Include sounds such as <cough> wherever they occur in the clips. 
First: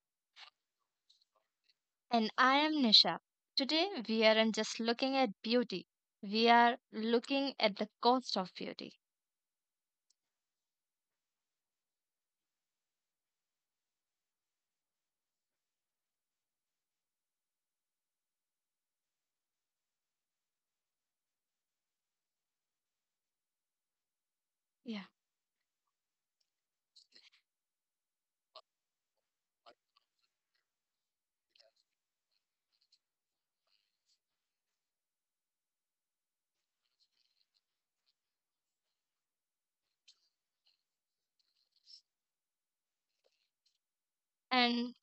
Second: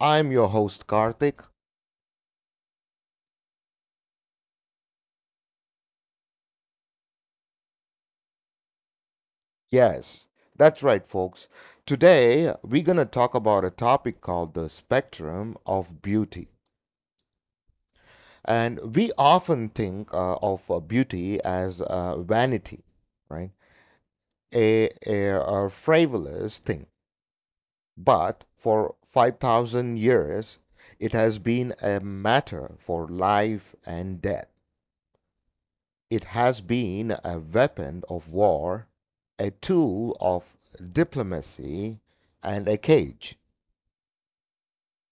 I'm your host, Karthik. And I am Nisha. Today we aren't just looking at beauty, we are looking at the cost of beauty. Yes, that's right, folks. Today, we're going to talk about a topic called the spectrum of beauty. And we often think of beauty as vanity, right? A, Yeah. a, a frivolous thing. But for 5,000 years, it has been a matter for life and death. It has been a weapon of war, a tool of diplomacy, and a cage. And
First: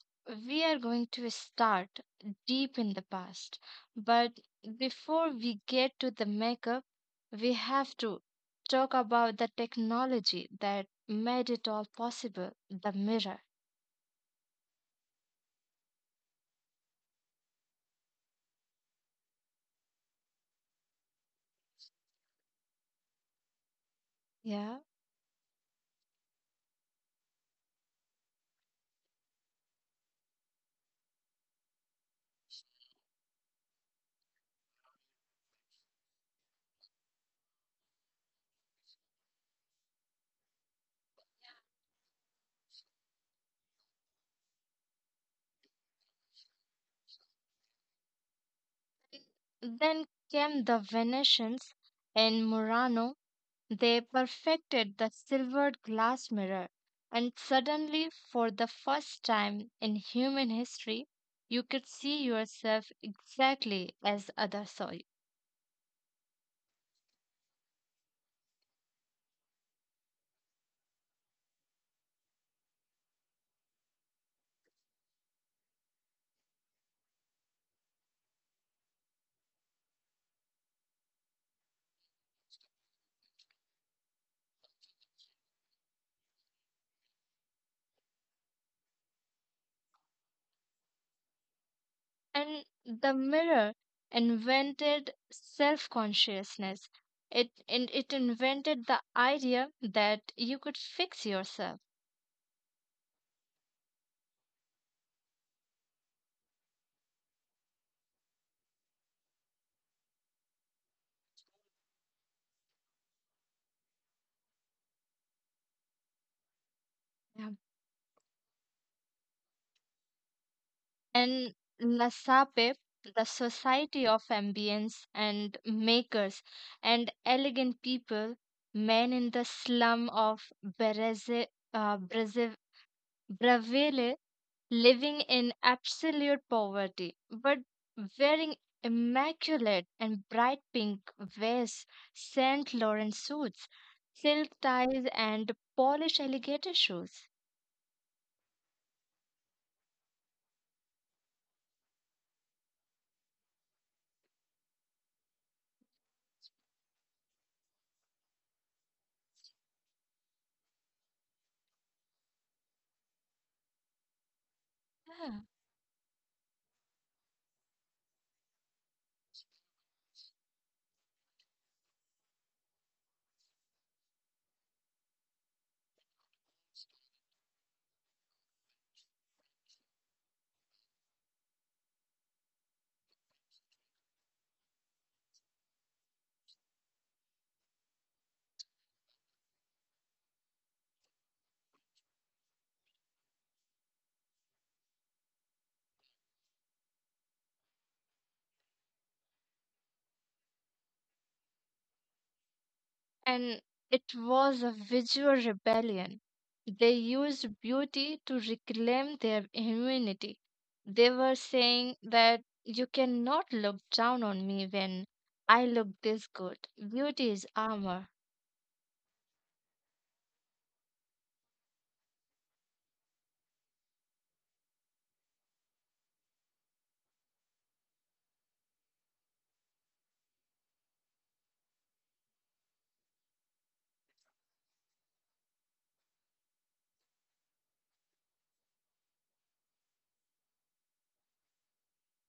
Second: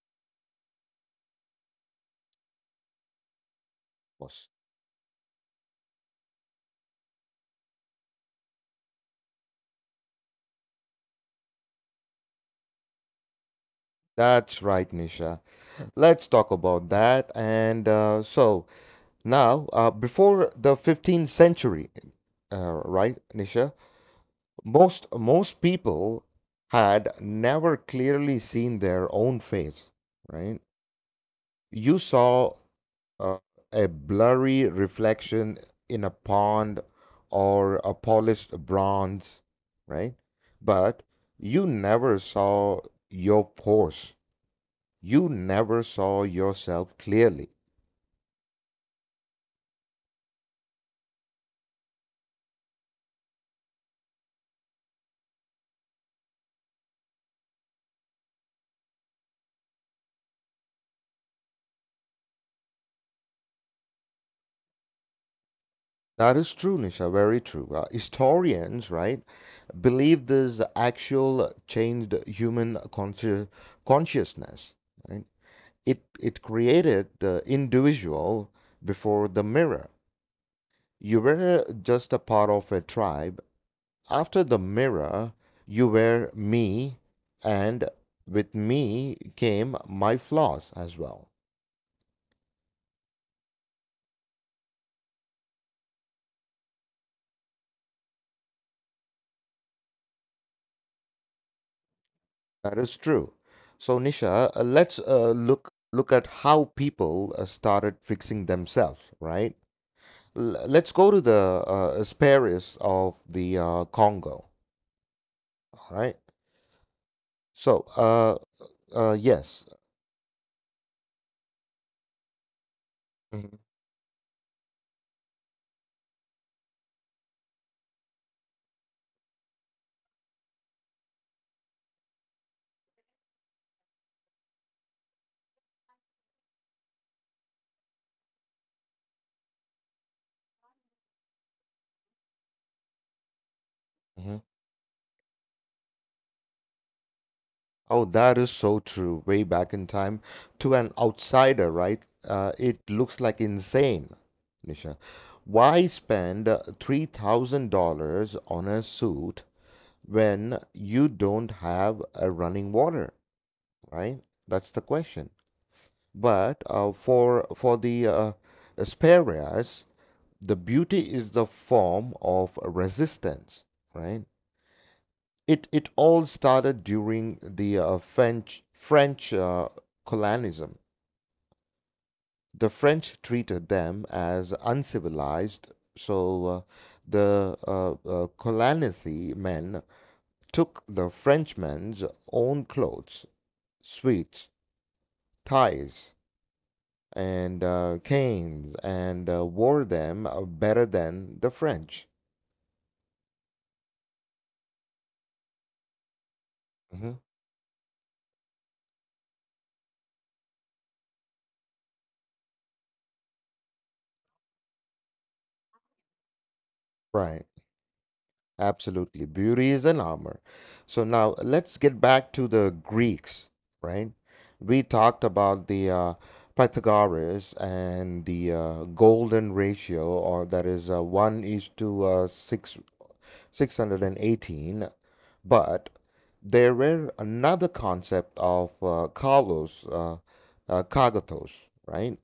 we are going to start deep in the past. But Course. before we get to the makeup, we have to talk about the technology that made it all possible, the mirror. That's right, Nisha. Let's talk about that. And so now, before the 15th century, right, Nisha, Yeah. most people had never clearly seen their own face, right? You saw uh, a blurry reflection in a pond or a polished bronze, right? But you never saw your force. You never saw yourself clearly. Then came the Venetians in Murano. They perfected the silvered glass mirror, and suddenly, for the first time in human history, you could see yourself exactly as others saw you. That is true, Nisha, very true. Historians, right, believe this actual changed human consciousness. Right? It created the individual before the mirror. You were just a part of a tribe. After the mirror, you were me, and with me came my flaws as well. And the mirror invented self consciousness. And it invented the idea that you could fix yourself That is true. So, Nisha, let's look at how people started fixing themselves. Right? Let's go to the Asparis of the Congo. All right. So, yes. and Nasape, the Mhm, Society of Ambience and Makers and Elegant People, men in the slum of Bereze, uh, Breze- Bravele, living in absolute poverty, but wearing immaculate and bright pink vests, Saint Laurent suits, mhm. silk ties, and polished alligator shoes. Oh, that is so true. Way back in time, to an outsider, right? It looks like insane, Nisha. Why spend $3,000 on a suit when you don't have a running water, right? That's the question. But for the Asperias, the beauty is the form of resistance, right? It all started during the French colonialism. The French treated them as uncivilized, so the colonialist men took the Frenchmen's own clothes, suits, ties, and canes, and wore them better than the French. And it was a visual rebellion. They Mhm. used beauty to reclaim their humanity. They were saying that you cannot look down on me when I look this good. Beauty is Right. armor. Absolutely. Beauty is an armor. So now let's get back to the Greeks, right? We talked about the Pythagoras and the golden ratio, or that is 1 is to 6, 618. But there were another concept of kalos, kagatos, right?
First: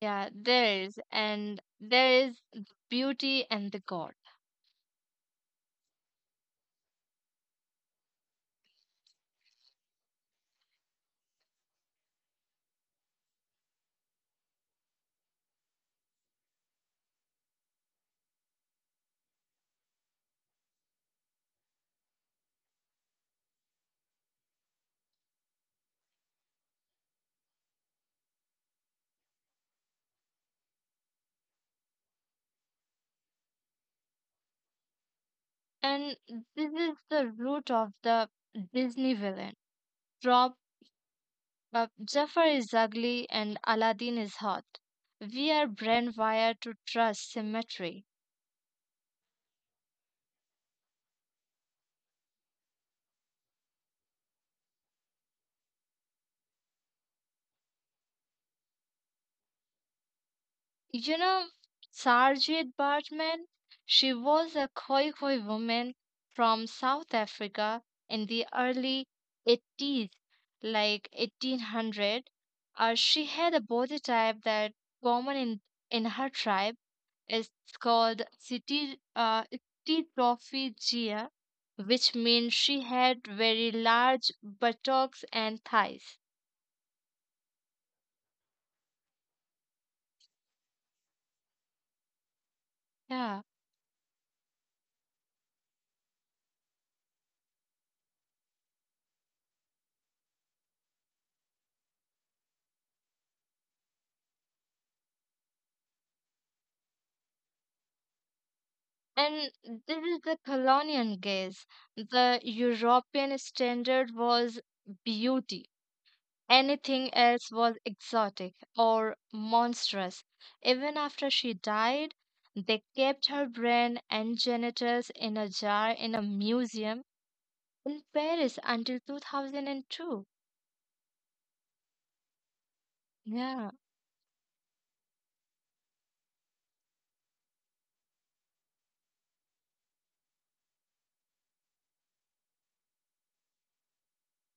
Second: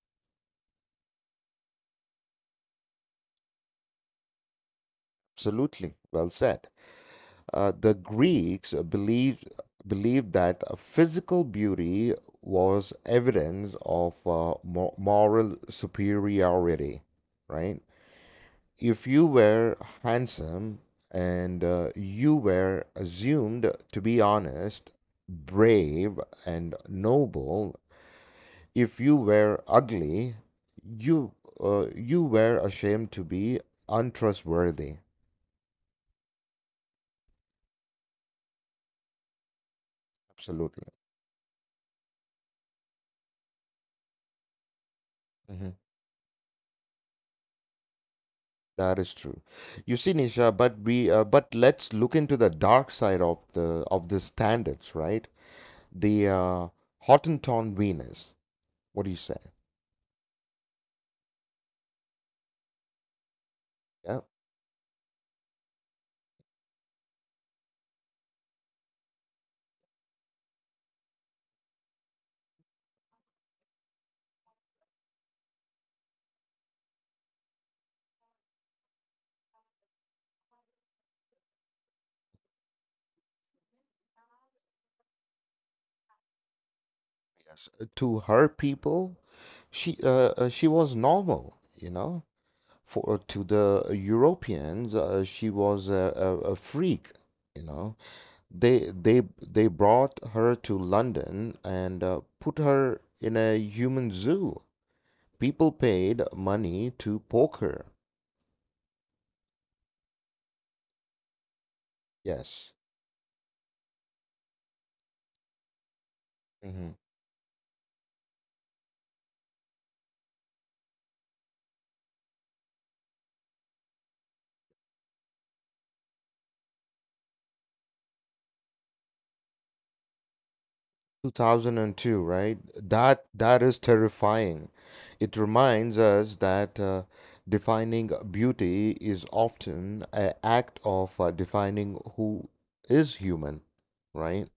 Yeah, there is, and there is beauty and the God. Absolutely. Well said. The Greeks believed that physical beauty was evidence of moral superiority, right? If you were handsome and you were assumed to be honest, brave, and noble, if you were ugly, you you were ashamed to be untrustworthy. And this is the root of the Disney villain. Drop. Absolutely. But Jafar is ugly and Aladdin is hot. We are brainwired to trust symmetry. That is true. You see, Nisha, but we but let's look into the dark side of the standards, right? The Hottentot Venus. What do you say? You know, Sarjit Bartman, she Yeah. was a Khoi Khoi woman from South Africa in the early 80s, like 1800. She had a body type that common in her tribe. It's called City Trophy, which means she had very large buttocks and thighs. Yes. To her people, she was normal, you know. For Yeah. To the Europeans, she was a freak, you know. They they they brought her to London and put her in a human zoo. People paid money to poker. And this is the colonial gaze. The Yes. European standard was beauty. Hmm. Anything else was exotic or monstrous. Even after she died, they kept her brain and genitals in a jar in a museum in Paris until 2002. 2002, right? That Yeah. is terrifying. It reminds us that defining beauty is often an act of defining who is human, right?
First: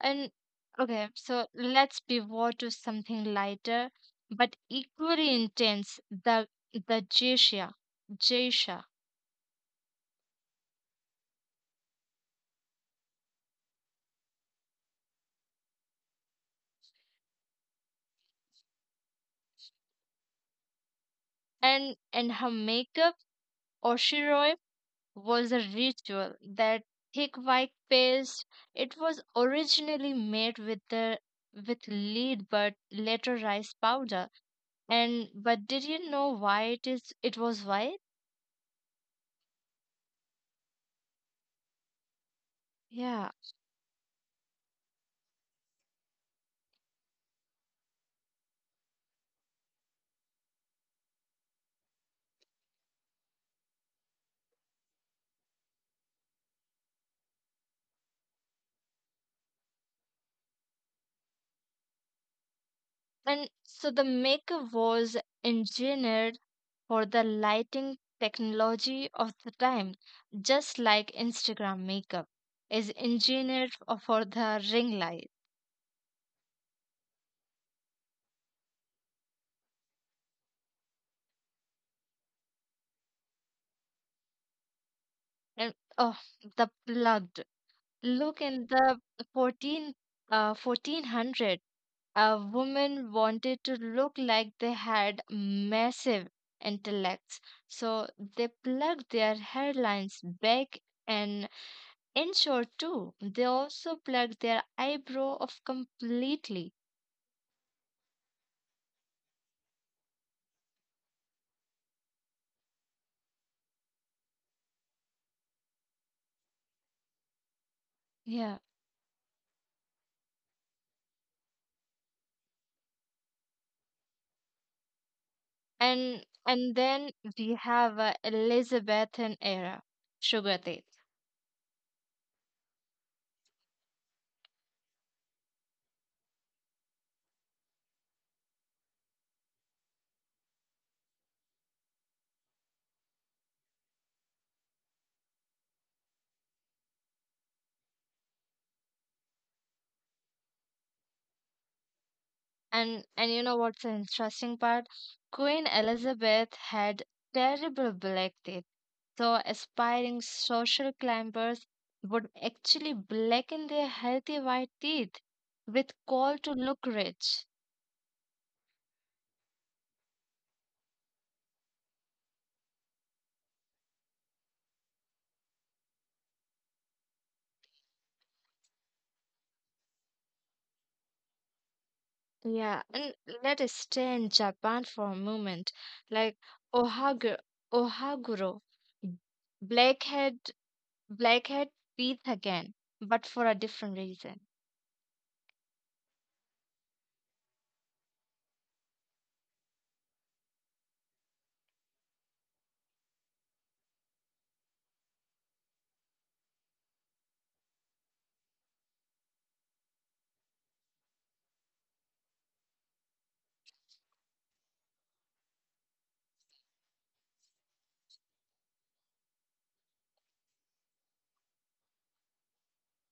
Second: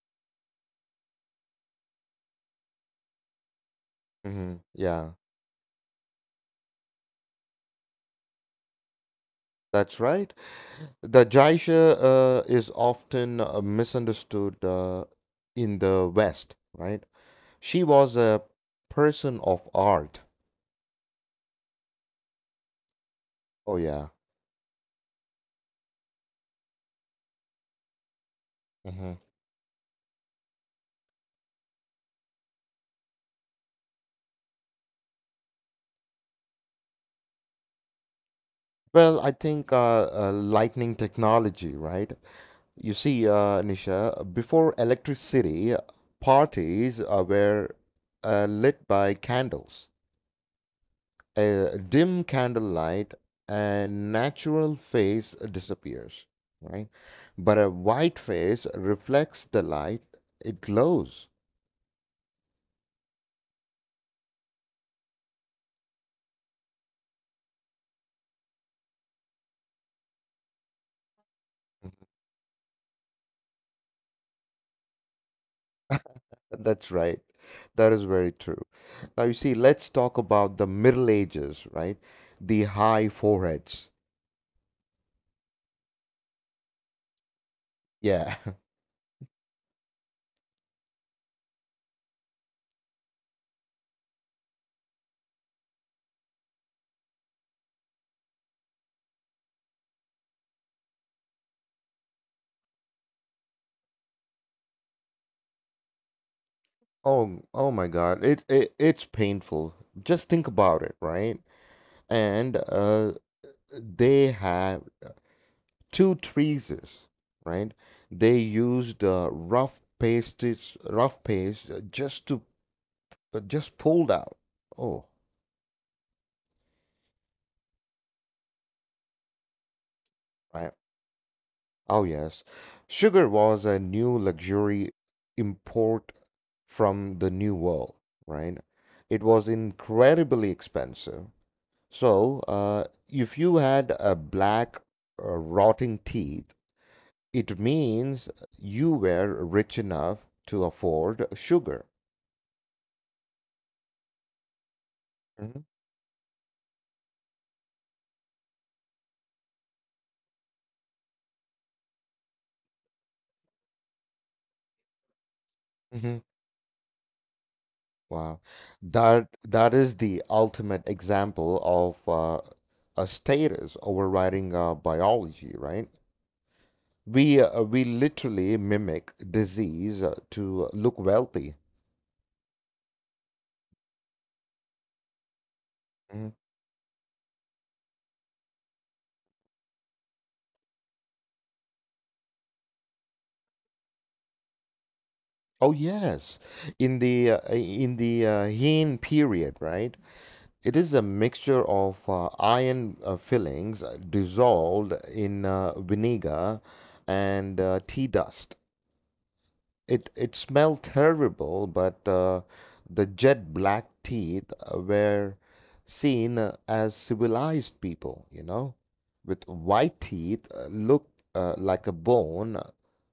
And okay, so let's pivot to something lighter but Hmm. Yeah, equally intense, the Jasha. Jasha. that's right. The Jaisha is often misunderstood in the West, right? She was a person of art. And her makeup, Oh, yeah. Oshiroi, was a ritual. That thick white paste, it Hmm. was originally made with lead but later rice powder. And but did you know why it was white? Well, I think lightning technology, right? You see, Yeah. Nisha, before electricity, parties were lit by candles. A dim candlelight. A natural face disappears, right? But a white face reflects the light, it glows. And so the makeup was engineered for the lighting technology of the time, just like Instagram makeup is engineered for the ring light. That's right. That is very true. Now, you see, let's talk about the Middle Ages, right? The high foreheads. And, oh, the plugged Yeah. look <laughs> in the 14 1400, a woman wanted to look like they had massive intellects, so they plugged their hairlines back an inch or two. They also plugged their eyebrow off completely. Oh my God. It's painful. Just think about it, right? And they have two tweezers, right? They Yeah. used rough paste just pulled out. Oh, And then we have, Elizabethan era sugar right. tea. Oh yes. Sugar was a new luxury import from the New World, right? It was incredibly expensive. So, if you had a black, rotting teeth, it means you were rich enough to afford sugar. And you know what's the interesting part, Mhm, Queen Elizabeth had terrible black teeth, so aspiring social climbers would actually blacken their healthy white teeth with mhm. call to look rich. Wow, that is the ultimate example of a status overriding biology, right? We literally mimic disease to look wealthy. Yeah, and let us stay in Japan for a moment, Mhm. like, ohaguro ohaguro, blackhead Blackhead, breathe again, but for a different reason. Oh yes, in the Heian period, right? It is a mixture of iron fillings dissolved in vinegar and tea dust. It smelled terrible, but the jet black teeth were seen as civilized people, you know, with white teeth look like a bone,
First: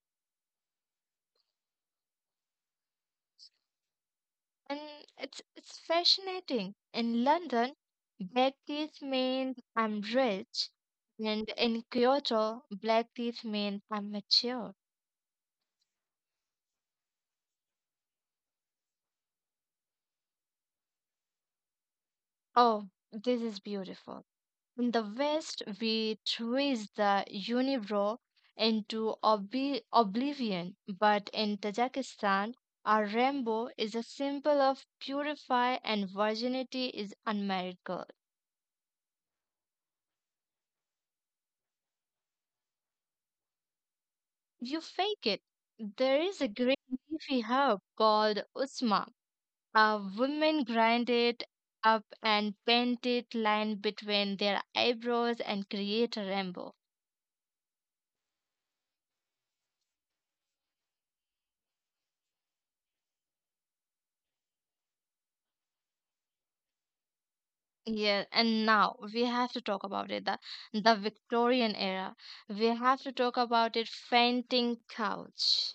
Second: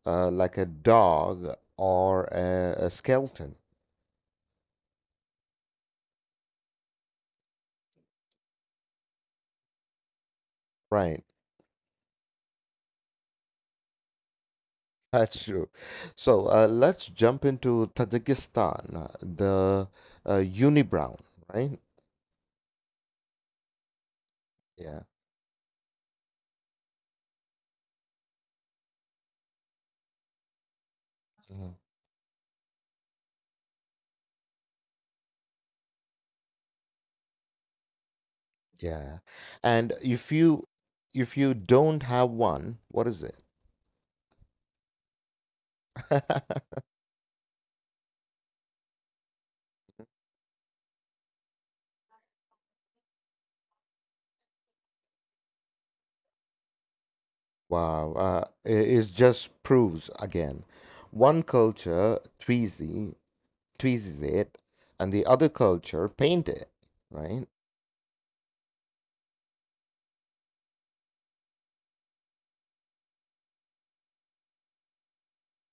like a dog or a skeleton, And it's fascinating. In London, black teeth means I'm rich, right? and in Kyoto, black teeth means I'm mature. That's true. So let's jump into Tajikistan, the unibrown, right? Oh, this is beautiful. In the Yeah. West, we twist the unibrow into oblivion, but in Mhm. Tajikistan, our rainbow is a symbol of purify and virginity is unmarried girl. Yeah. And if you don't have one, what is it? You fake it. There is a <laughs> great leafy herb called usma. Women grind it up and paint it line between their eyebrows and create a rainbow. Wow, it just proves again, one culture tweezy tweezes it, and the other culture paint it, right? Yeah, and now we have to talk about it. The Victorian era. We have to talk about it fainting couch.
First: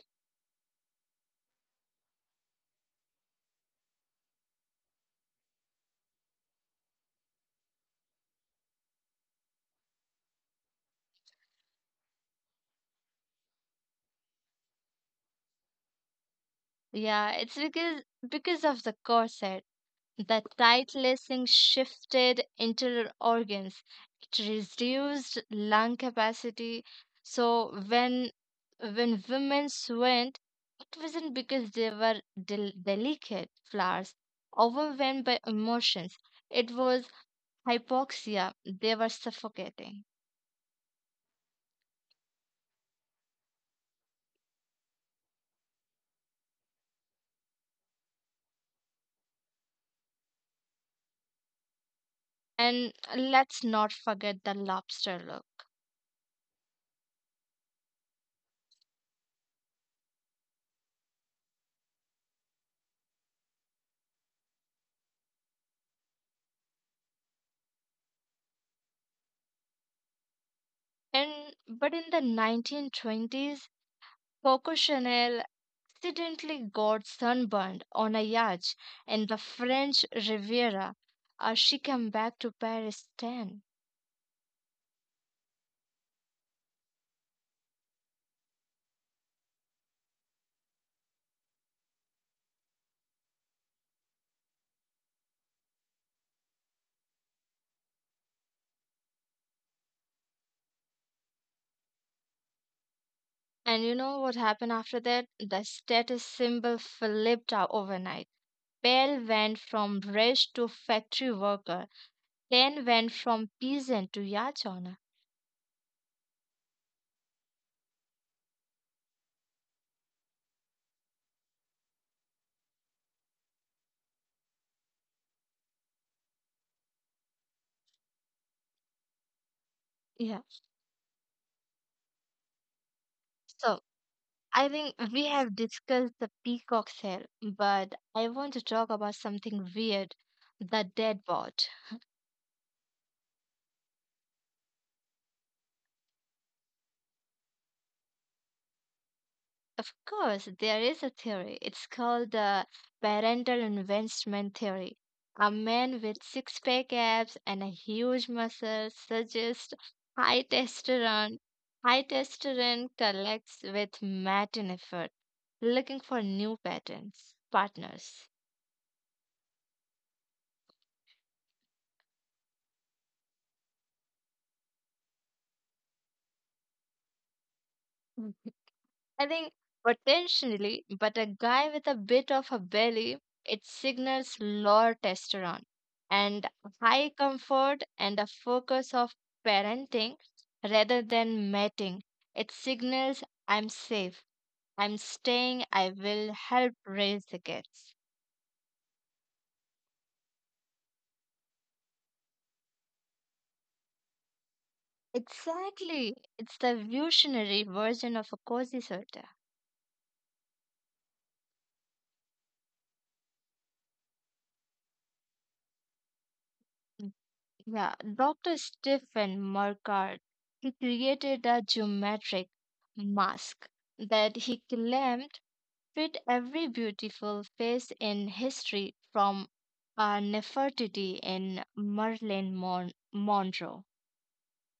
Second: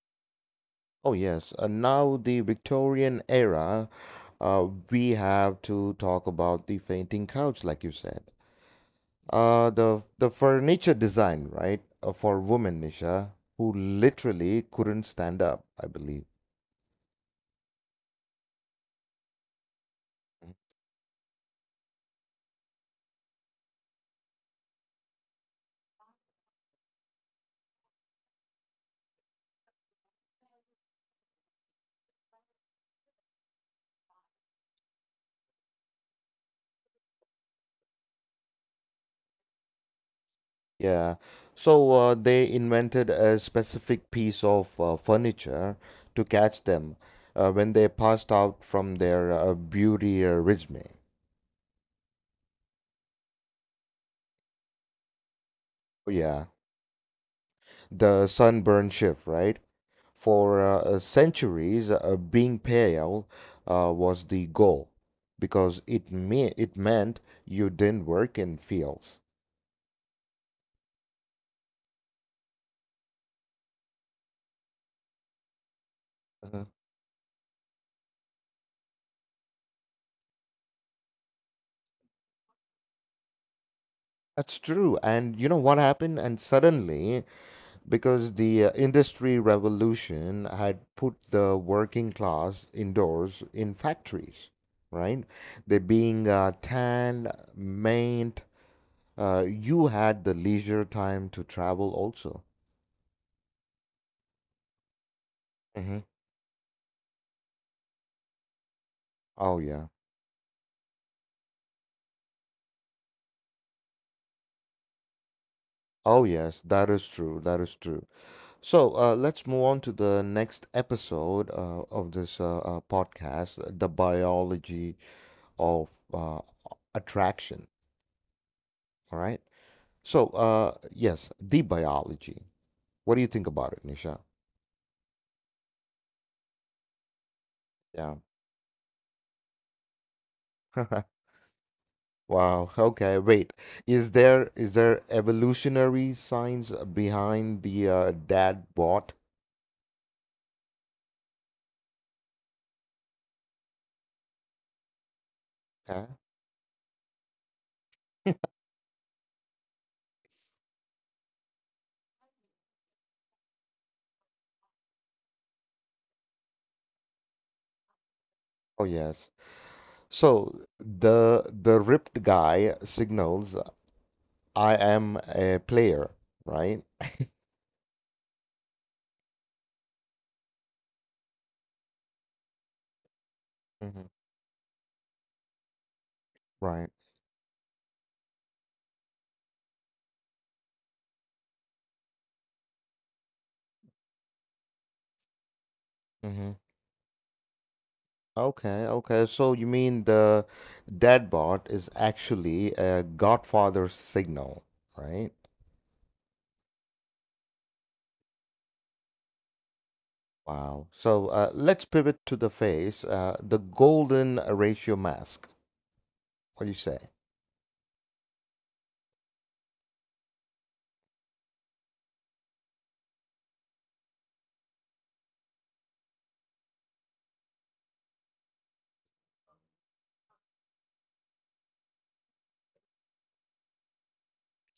Oh, yes. Now, the Victorian era, we have to talk about the fainting couch, like you said. The furniture design, right, for women, Nisha, who literally couldn't stand up, I believe. Yeah, it's because of the corset. The tight lacing shifted internal organs. It reduced lung capacity. So when women went, it wasn't because they were delicate flowers, overwhelmed by emotions. It was hypoxia. They were suffocating. Yeah. So they invented a specific piece of furniture to catch them when they passed out from their beauty resume. And let's not forget the lobster look. Oh, yeah. The sunburn shift, right? For centuries, being pale was the goal because it meant you didn't work in fields. And but in the 1920s, Coco Chanel accidentally Uh-huh. got sunburned on a yacht in the French Riviera. As she came back to Paris 10. That's true. And you know what happened? And suddenly, because the industry revolution had put the working class indoors in factories, right? They being tanned, maimed, you had the leisure time to travel also. And you know what happened after that? The status symbol flipped out overnight. Pale went Oh, yeah. from rich to factory worker, then went from peasant to yacht owner. Oh, yes, that is true. That is true. So let's move on to the next episode of this podcast, the Biology of uh, Attraction. All right. So, Yeah. Yes, the biology. What do you think about So it, Nisha? I think we have discussed the peacock sale, but Yeah. I want to talk about something weird, the <laughs> dead bot. Wow. Okay. Wait. Is there evolutionary science behind the dad bot? Of course, there is a theory. It's called the parental investment theory. A man Huh? with six pack abs and a huge muscle suggests high testosterone. High testosterone collects with matin effort, looking for new patterns, partners. Oh, yes. So the ripped guy signals I am a player, right? <laughs> I think potentially, but a guy with a bit of a belly, it Mm-hmm. signals lower testosterone and Right. high comfort and a focus of parenting rather than mating. It signals I'm safe, I'm staying, I will Mm-hmm. help raise the kids. Okay, okay. So you mean the dead bot is actually a Godfather signal, right? Exactly. It's the evolutionary version of a cozy suit. Wow. So let's pivot to the face, the golden ratio mask. What do you say? Yeah, Dr. Stephen Mercard, he created a geometric mask that he claimed fit every beautiful face in history from, Nefertiti in Marilyn Monroe.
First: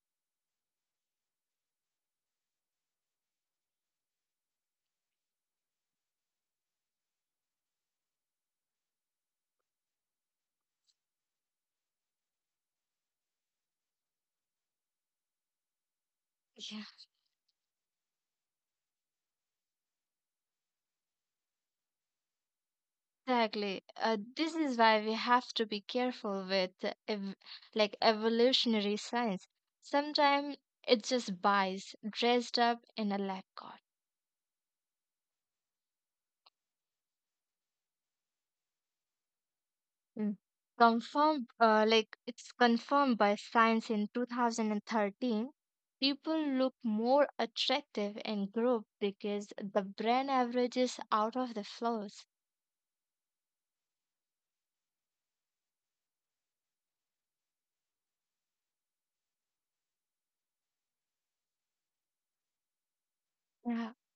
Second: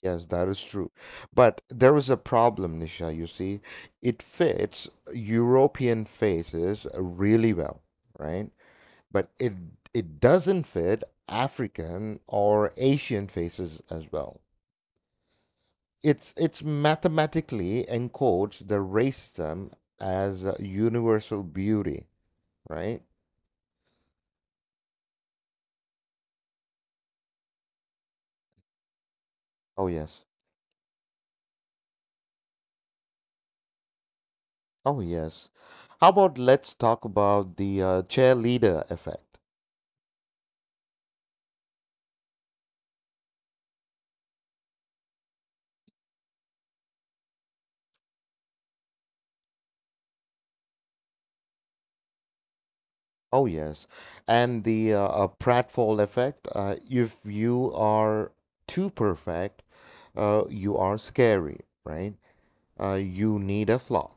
Yes, that is true. But there is a problem, Nisha, you see. It fits European faces really well, right? But it doesn't fit African or Asian faces as well. It's Yeah. mathematically encodes the racism as a universal beauty, right? Exactly. This is why we have to be careful with, ev- like, evolutionary science. Oh yes. Sometimes it just buys dressed up in a lab coat. Oh yes. How about let's talk about the cheerleader effect? Mm. confirmed Like, it's confirmed by science in 2013, people look more attractive in group because the brain averages out of the flows. Oh, yes. And the pratfall effect, if you are too perfect, you are scary, right? You need a Yeah. flaw,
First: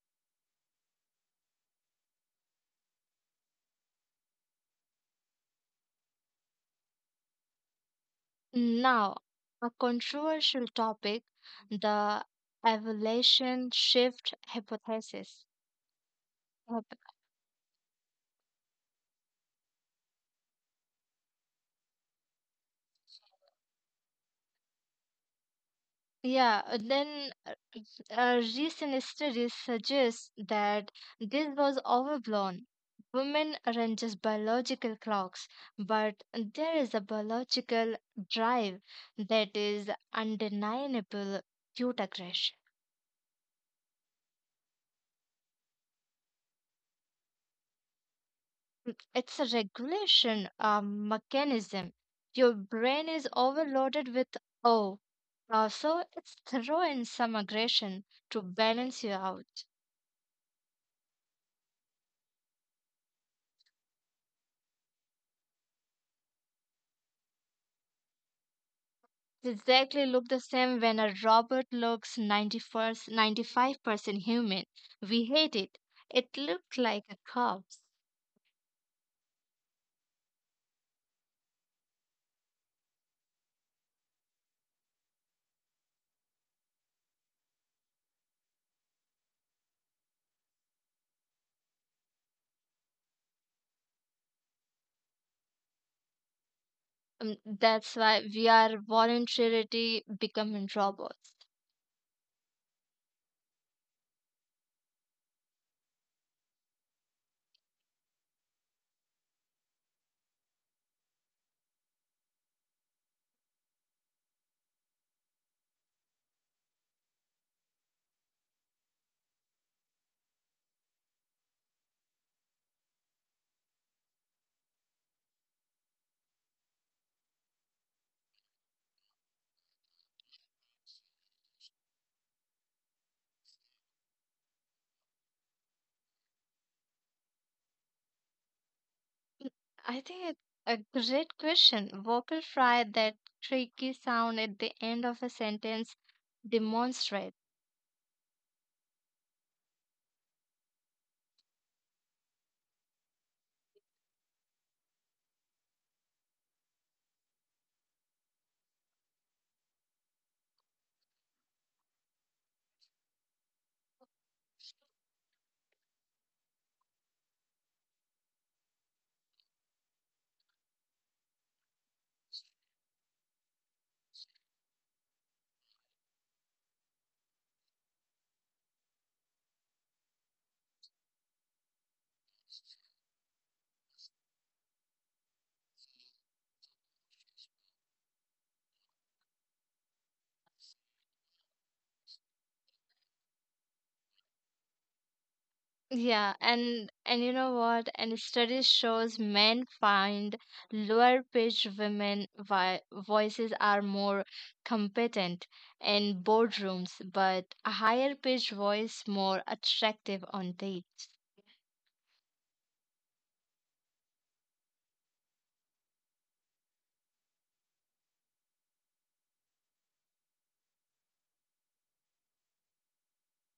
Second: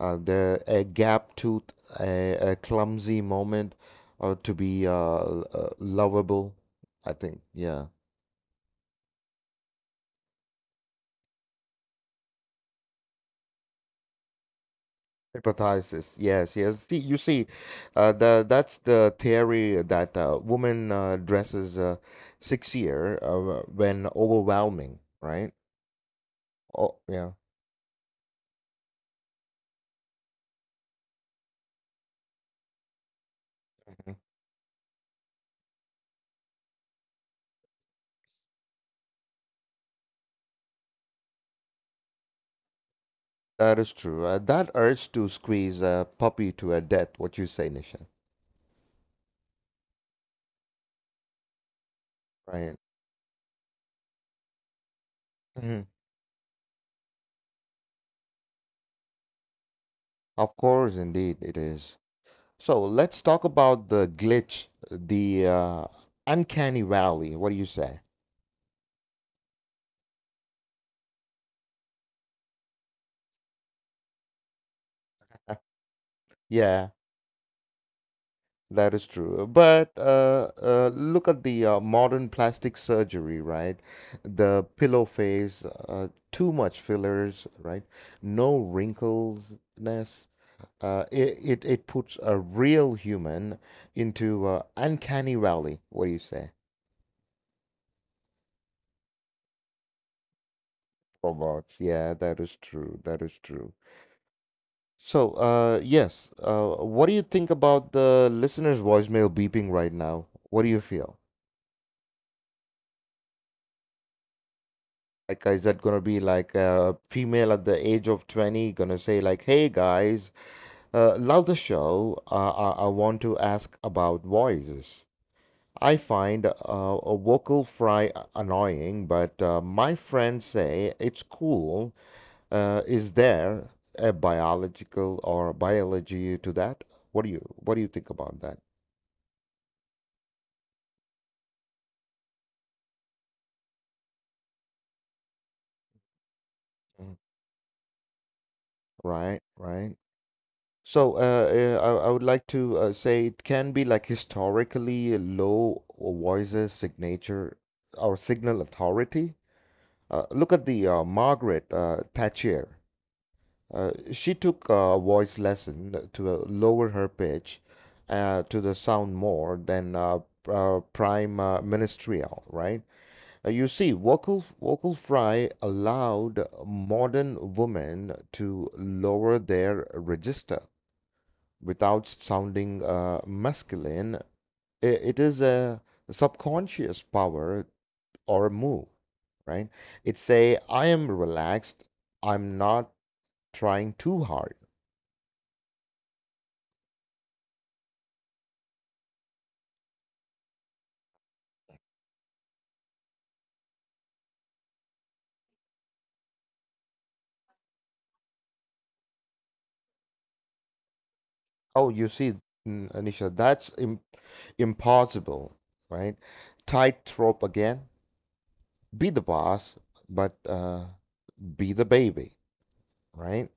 the a, gap tooth, a clumsy moment to be lovable, I think. Yeah. Now, a controversial topic, the evolution shift hypothesis. Hypothesis. Yes, yes. Hypo- See, you see, the that's the theory that woman dresses sexier when overwhelming, right? yeah, Oh, yeah. then, recent studies suggest that this was overblown. Women aren't Mhm. just biological clocks, but there is a biological drive that is undeniable, cute aggression. That is true. That urge to squeeze a puppy to a death, what you say, Nisha. It's a regulation mechanism. Your Right. brain is overloaded with oh, Mhm. so it's throw in some aggression to balance you out. Of course, indeed, it is. So let's talk about the glitch, the uncanny valley. What do you say? Exactly, look the same when a robot looks 91st 95% human. We hate it. It <laughs> looked Yeah, like a corpse. that is true. But look at the modern plastic surgery, right? The pillow face, too much fillers, right? No wrinkles. It puts a real human into uncanny valley. What do you say? That's why we are voluntarily becoming robots. Robots. Yeah, that is true. That is true. So, yes. What do you think about the listener's voicemail beeping right now? What do you feel? Like, is that gonna be like a female at the age of 20 gonna say like, "Hey guys, love the show. I want to ask about voices." I find a vocal fry annoying, but my friends say it's cool. Is there a biological or biology to that? What do you think about that? I think it's a great question. Vocal fry, that creaky sound at the end of a sentence, Mm. demonstrates. Right, right. So I would like to say it can be like historically low voices signature or signal authority. Look at the Margaret Thatcher. She took a voice lesson to lower her pitch to the sound more than prime ministerial, right? You see, vocal fry allowed modern women to lower their register without sounding masculine. I It is a subconscious power or move, right? It's a I am relaxed. I'm not trying too hard. Yeah, and you know what? And studies shows men find lower pitched women vi voices are more competent in boardrooms, but a higher pitched voice more attractive on dates. Oh, you see, Anisha, that's im impossible, right? Tightrope again. Be the boss, but be the baby, right?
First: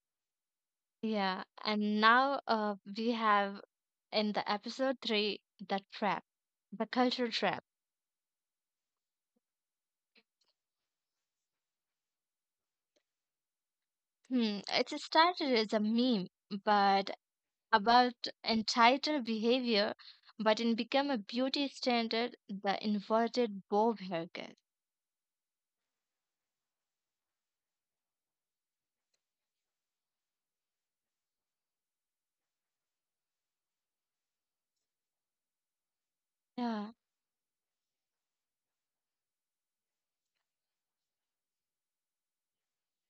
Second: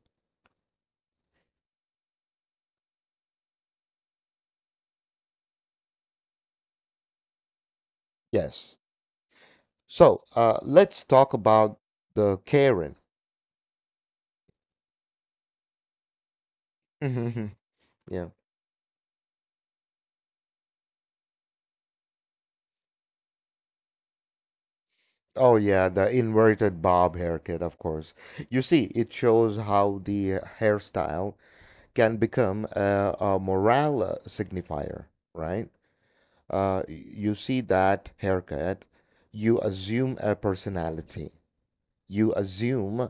Yeah, and now, we have in the episode three, the trap, the cultural trap. Yes. So let's talk about the Karen. Hmm, it started as a meme, but <laughs> about Yeah. entitled behavior, but it became a beauty standard. The inverted bob haircut. Oh, yeah, the inverted bob haircut, of course. You see, it shows how the hairstyle can become a morale signifier, right? uh, Yeah, you see that haircut, you assume a personality. You assume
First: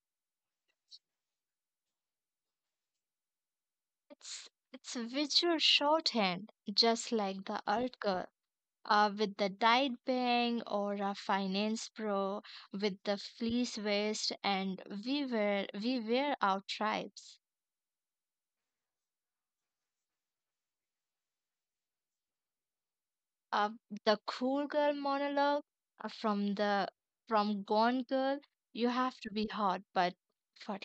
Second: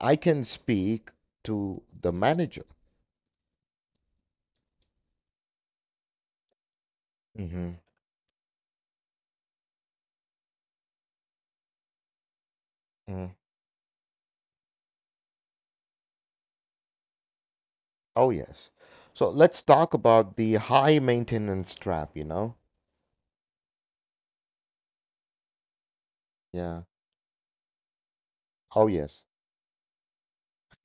I can speak to the manager. it's visual shorthand, just like the Hmm. art girl. With the diet bang or a finance pro with the fleece vest, and we were our tribes. Oh, yes. So let's talk about the high maintenance trap, you know? uh, the cool girl monologue, uh, from Yeah. the from Gone Girl, you Oh, have yes. to be hot but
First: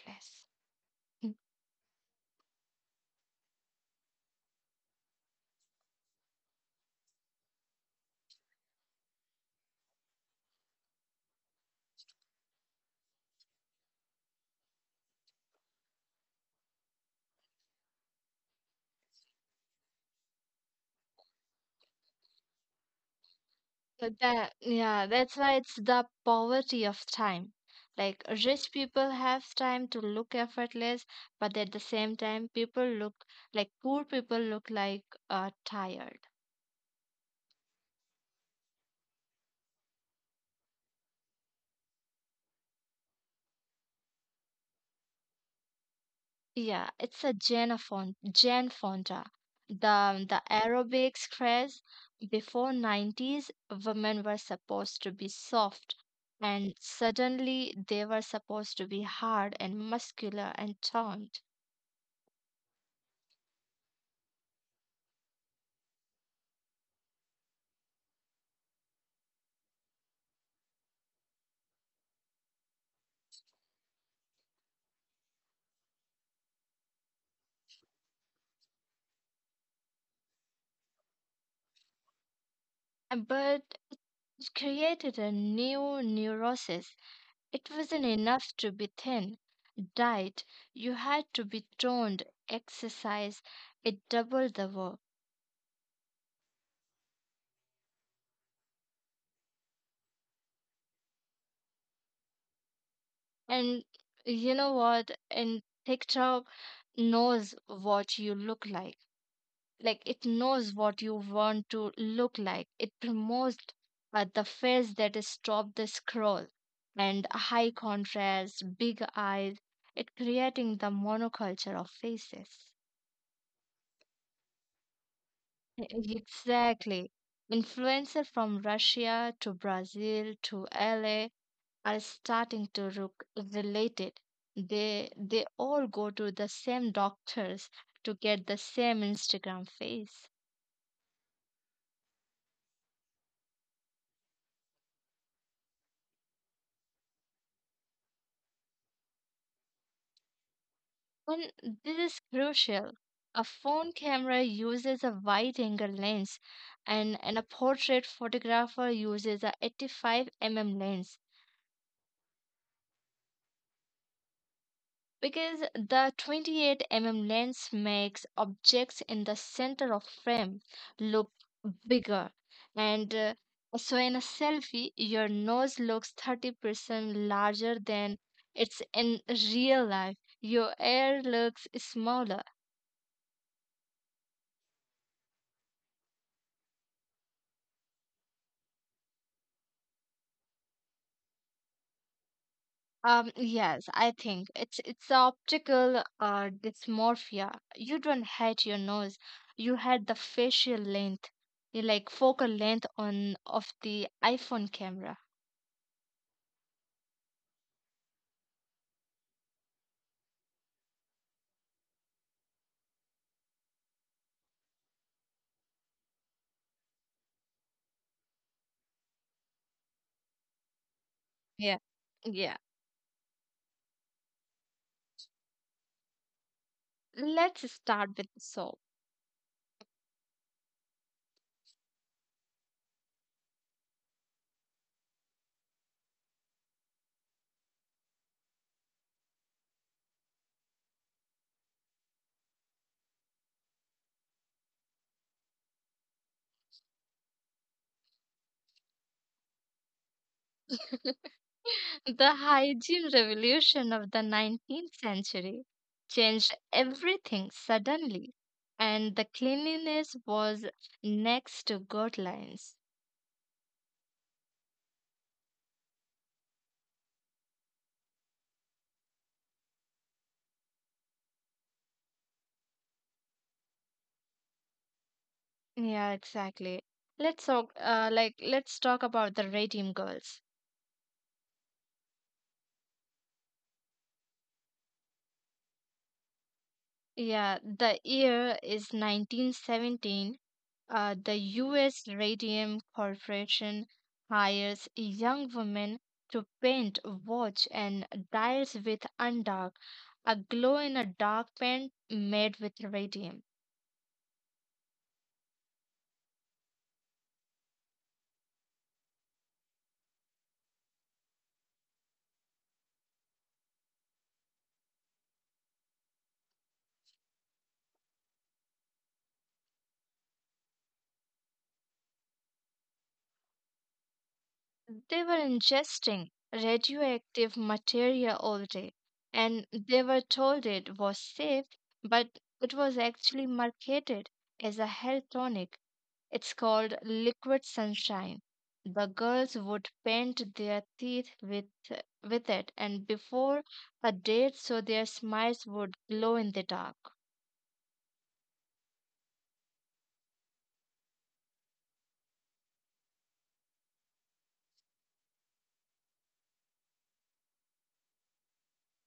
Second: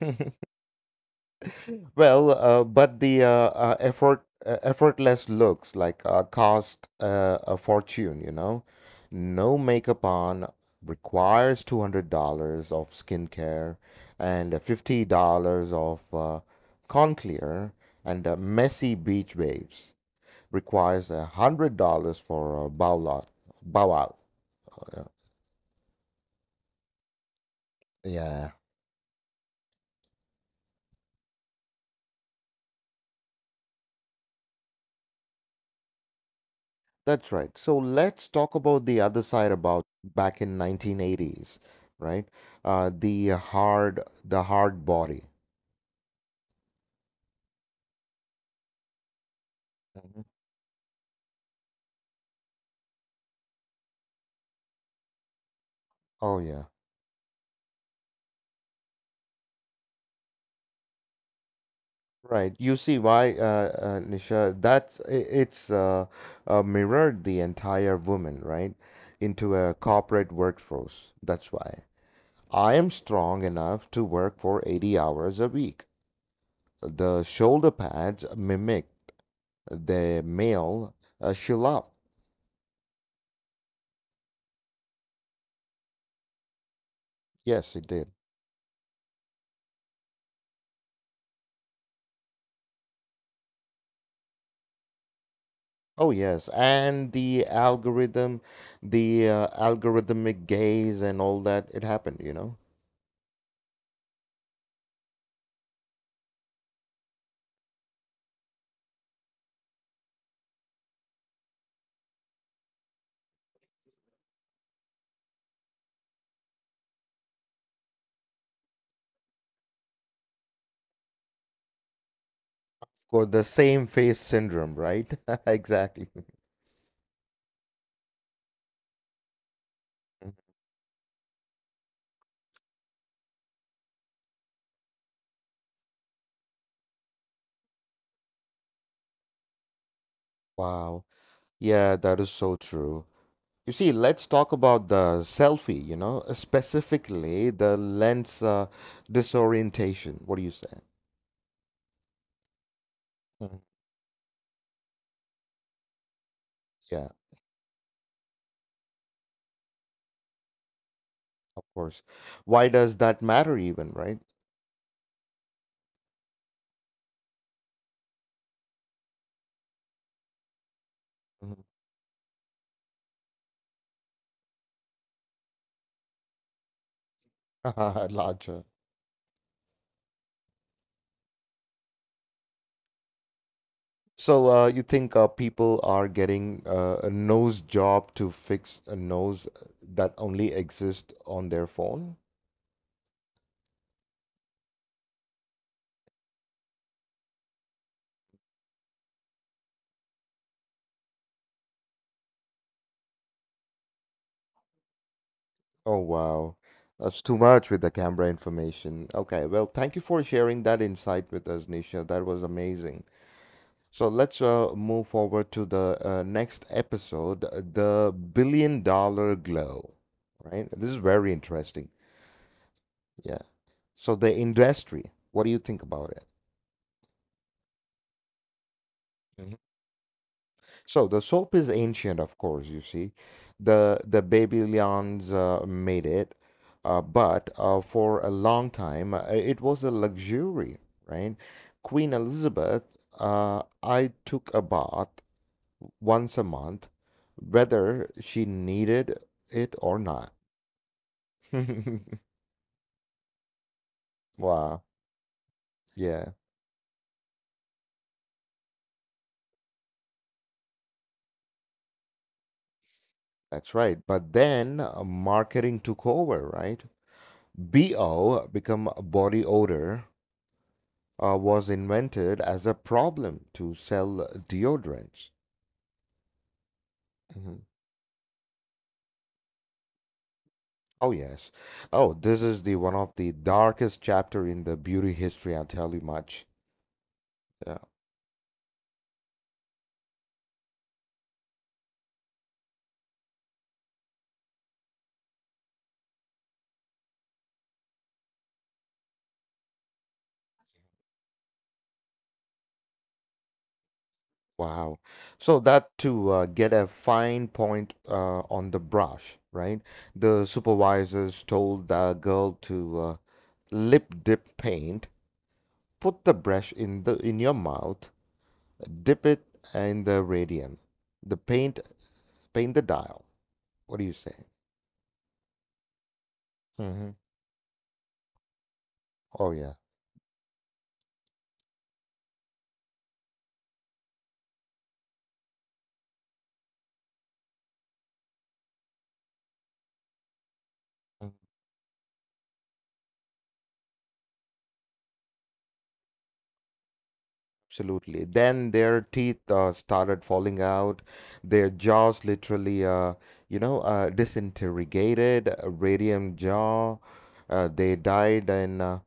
<laughs> <laughs> Well, but the effortless looks like cost a fortune, you know. No makeup on requires $200 of skincare and $50 of con clear, and messy beach waves requires $100 for a bow out. Bow So out. that, Uh, yeah, that's why it's the poverty of time, like, yeah. rich people have time to look effortless, but at the same time, people look like poor people look like tired. That's right. So let's talk about the other side about back in 1980s, right? The hard body. Yeah, it's a Jane Fonda. The Mhm. um, the aerobics craze before 90s, women were supposed to be soft, Oh yeah, and suddenly they were supposed to be hard and muscular and toned. right. You see why, Nisha? That's I- it's mirrored the entire woman, right, into a corporate workforce. That's why I am strong enough to work for 80 hours a week. The shoulder pads mimic the male shillap. But it created a new neurosis. It Yes, it wasn't did. enough to be thin, diet. You had to be toned, exercise. It doubled the work. Oh yes, and the algorithm, the algorithmic gaze and all that, it happened, you know. And you know what? In TikTok knows what you look like. Like, it knows what you want to look like. It promotes, the face that is top the scroll and high contrast, big eyes. It creating the monoculture of faces. Of course, the same face syndrome, right? <laughs> E- Exactly. Exactly. Influencer from Russia to Brazil to LA are starting to look related. They all go to the same doctors to get the same Instagram face. Wow. Yeah, that is so true. You see, let's talk about the selfie, you know, specifically the lens disorientation. What do you say? And this is crucial. A Mhm. phone camera uses a wide angle lens, Yeah, and a portrait photographer uses a 85 mm lens of course. Why does that matter even, right? because the 28 mm lens makes objects in the center of frame look Mhm. bigger. And so in a selfie, your nose looks 30% larger <laughs> than Larger. it's in real life. Your ear looks smaller. So you think people are getting a nose job to fix a nose that only exists on their phone? Yes, I think it's a optical dysmorphia. You don't hate your nose, you hate the facial length, you like focal length on of the iPhone camera. Oh wow, that's too much with the camera information. Okay, well, thank you for sharing that insight with us, Nisha. That was amazing. So let's move forward to the next episode, the billion dollar glow. Right? This is very Yeah. interesting. Yeah, Yeah. So the industry, what do you think about it? let's start with the soap. So the soap is ancient, of course, you see. The Babylonians made it, but for a long time it was a luxury, right? Queen Elizabeth, I took a bath once a month, whether she needed it or not. <laughs> <laughs> The hygiene revolution of the Wow. 19th century Yeah, changed everything suddenly, and the cleanliness was next to guidelines. that's right. But then marketing took over, right? BO become body odor was invented as a problem to sell deodorants. Yeah, exactly. Mhm. Like, let's talk about the Redeem Girls. Oh yes. Oh, this is the one of the darkest chapter in the beauty history, I'll tell you much. Yeah, Yeah. the year is 1917. The U.S. Radium Corporation hires young women to paint, watch, and dyes with undark, a glow in a dark paint made with radium. Wow. So that to get a fine point on the brush, right? The supervisors told the girl to lip dip paint, put the brush in your mouth, dip it in the radium, the paint the dial. What do you say? They were ingesting radioactive material all day, Oh, and yeah. they were told it was safe, but it was actually marketed as a health tonic. It's called liquid sunshine. The girls would paint their Mm, teeth with it, and before a date, so their smiles would glow in the dark. absolutely. Then their teeth started falling out. Their jaws literally, disintegrated, radium jaw. They died in uh,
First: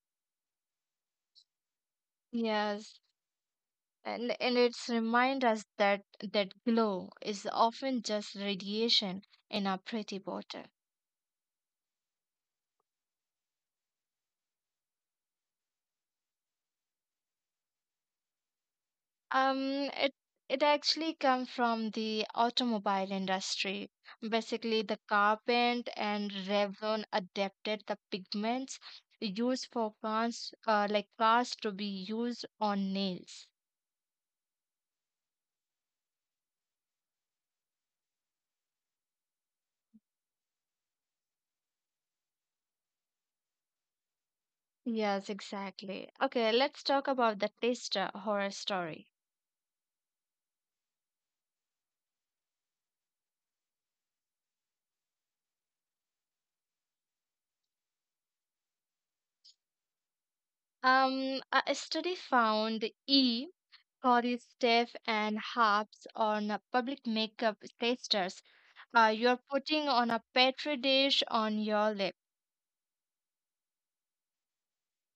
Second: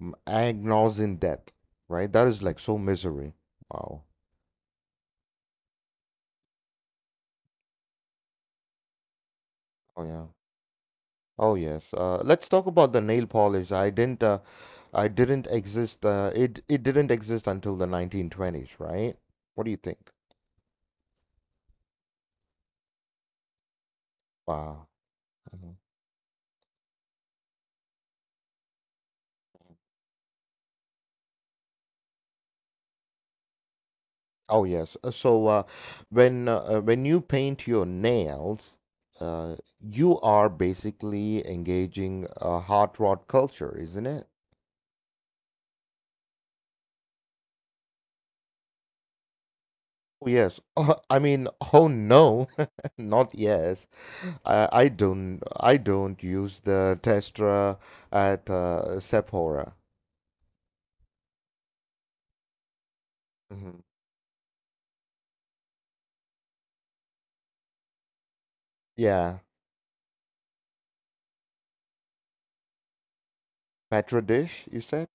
m- agonising death, right? That is like so Yes, misery. Wow. and it's remind us that that glow is often just radiation in a Oh, pretty yeah. bottle. Oh, yes. Let's talk about the nail polish. I didn't exist. It didn't exist until the 1920s, right? What do you Um, think? it it actually come from the automobile industry. Basically, Wow. the Mm-hmm. Carpent and Revlon adapted the pigments used for cars, like cars, to be used on nails. Oh yes. So when you paint your nails, you are basically engaging a hot rod culture, isn't it? Yes, exactly. Okay, let's talk about the taster horror story. Oh yes. <laughs> Oh, I mean, oh no, <laughs> not yes. I don't use the Testra at Sephora. A study found E. Hmm. Corey Steph and Harps on public makeup tasters, Yeah, you're putting on a petri dish on your lip. Petra dish, you said.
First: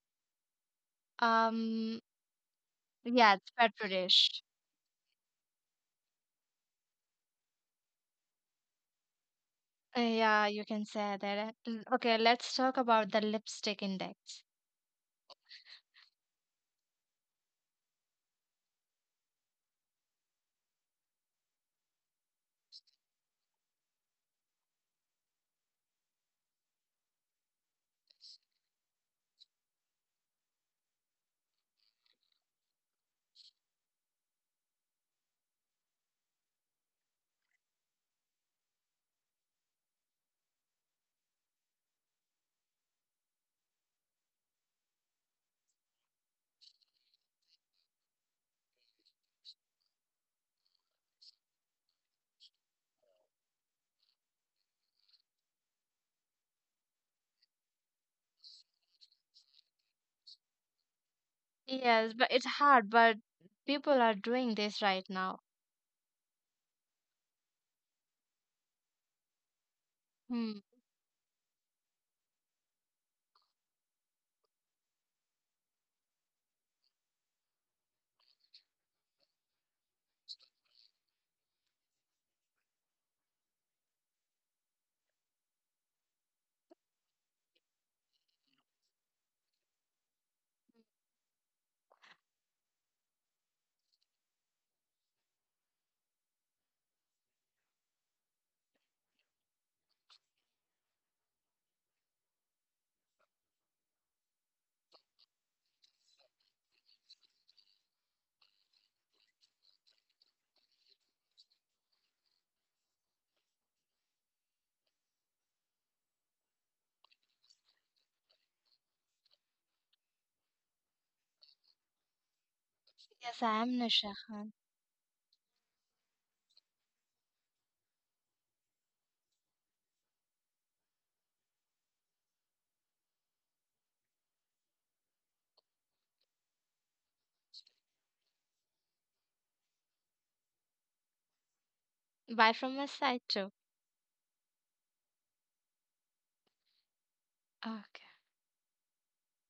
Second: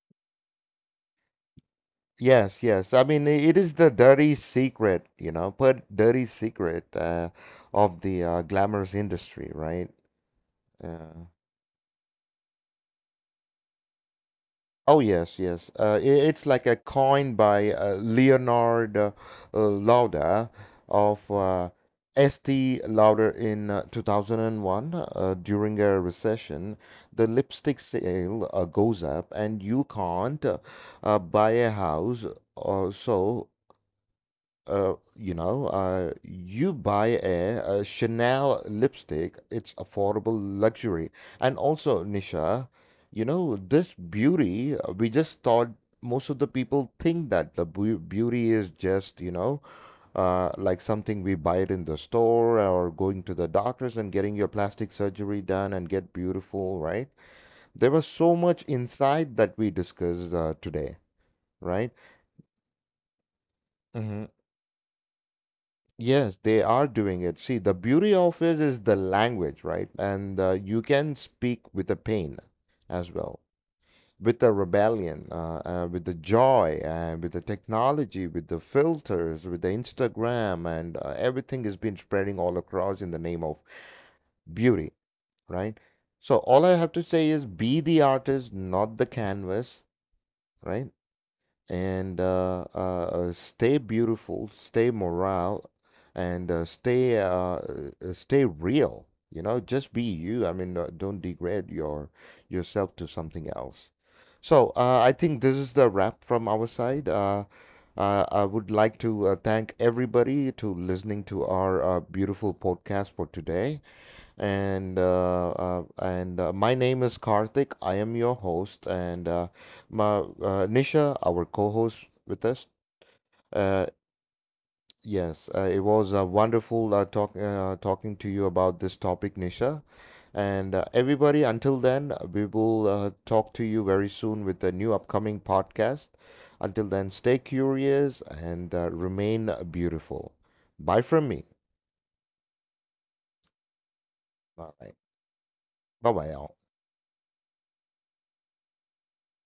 Um, Yes, yes. I mean, yeah, it's it is petri the dirty dish. secret, you know, but dirty secret of the glamorous industry, right? Yeah, you can say Uh, that. Okay, let's talk about the lipstick index. oh, yes, yes. I it's like a coin by Leonard Lauda of Estee Lauder in 2001 during a recession. The lipstick sale goes up, and you can't buy a house or so. You know, you buy a Chanel lipstick, it's affordable luxury. And also, Nisha, you know, this beauty, we just thought most of the people think that the beauty is just, you know, like something we buy it in the store or going to the doctors and getting your plastic surgery done and get beautiful, right? There was so much inside that we discussed today, right? Yes, but it's hard, but people are doing this right now. Yes, they are doing it. See, the beauty of it is the language, right? And Hmm. you can speak with the pain as well, with the rebellion, with the joy, and with the technology, with the filters, with the Instagram, and everything has been spreading all across in the name of beauty, right? So all I have to say is be the artist, not the canvas, right? and Stay beautiful, stay morale, and stay real. You know, just be you. I mean, don't degrade yourself to something else. So I think this is the wrap from our side. I would like to thank everybody to listening to our beautiful podcast for today. And my name is Karthik. I am your host, and my Nisha, our co-host with us. Yes, I am Uh, Nisha Khan. yes, it was wonderful talking to you about this topic, Nisha. And everybody, until then, we will talk to you very soon with a new upcoming podcast. Until then, stay curious and remain beautiful. Bye from me. Bye from my side too. All right. Bye bye, y'all. Okay.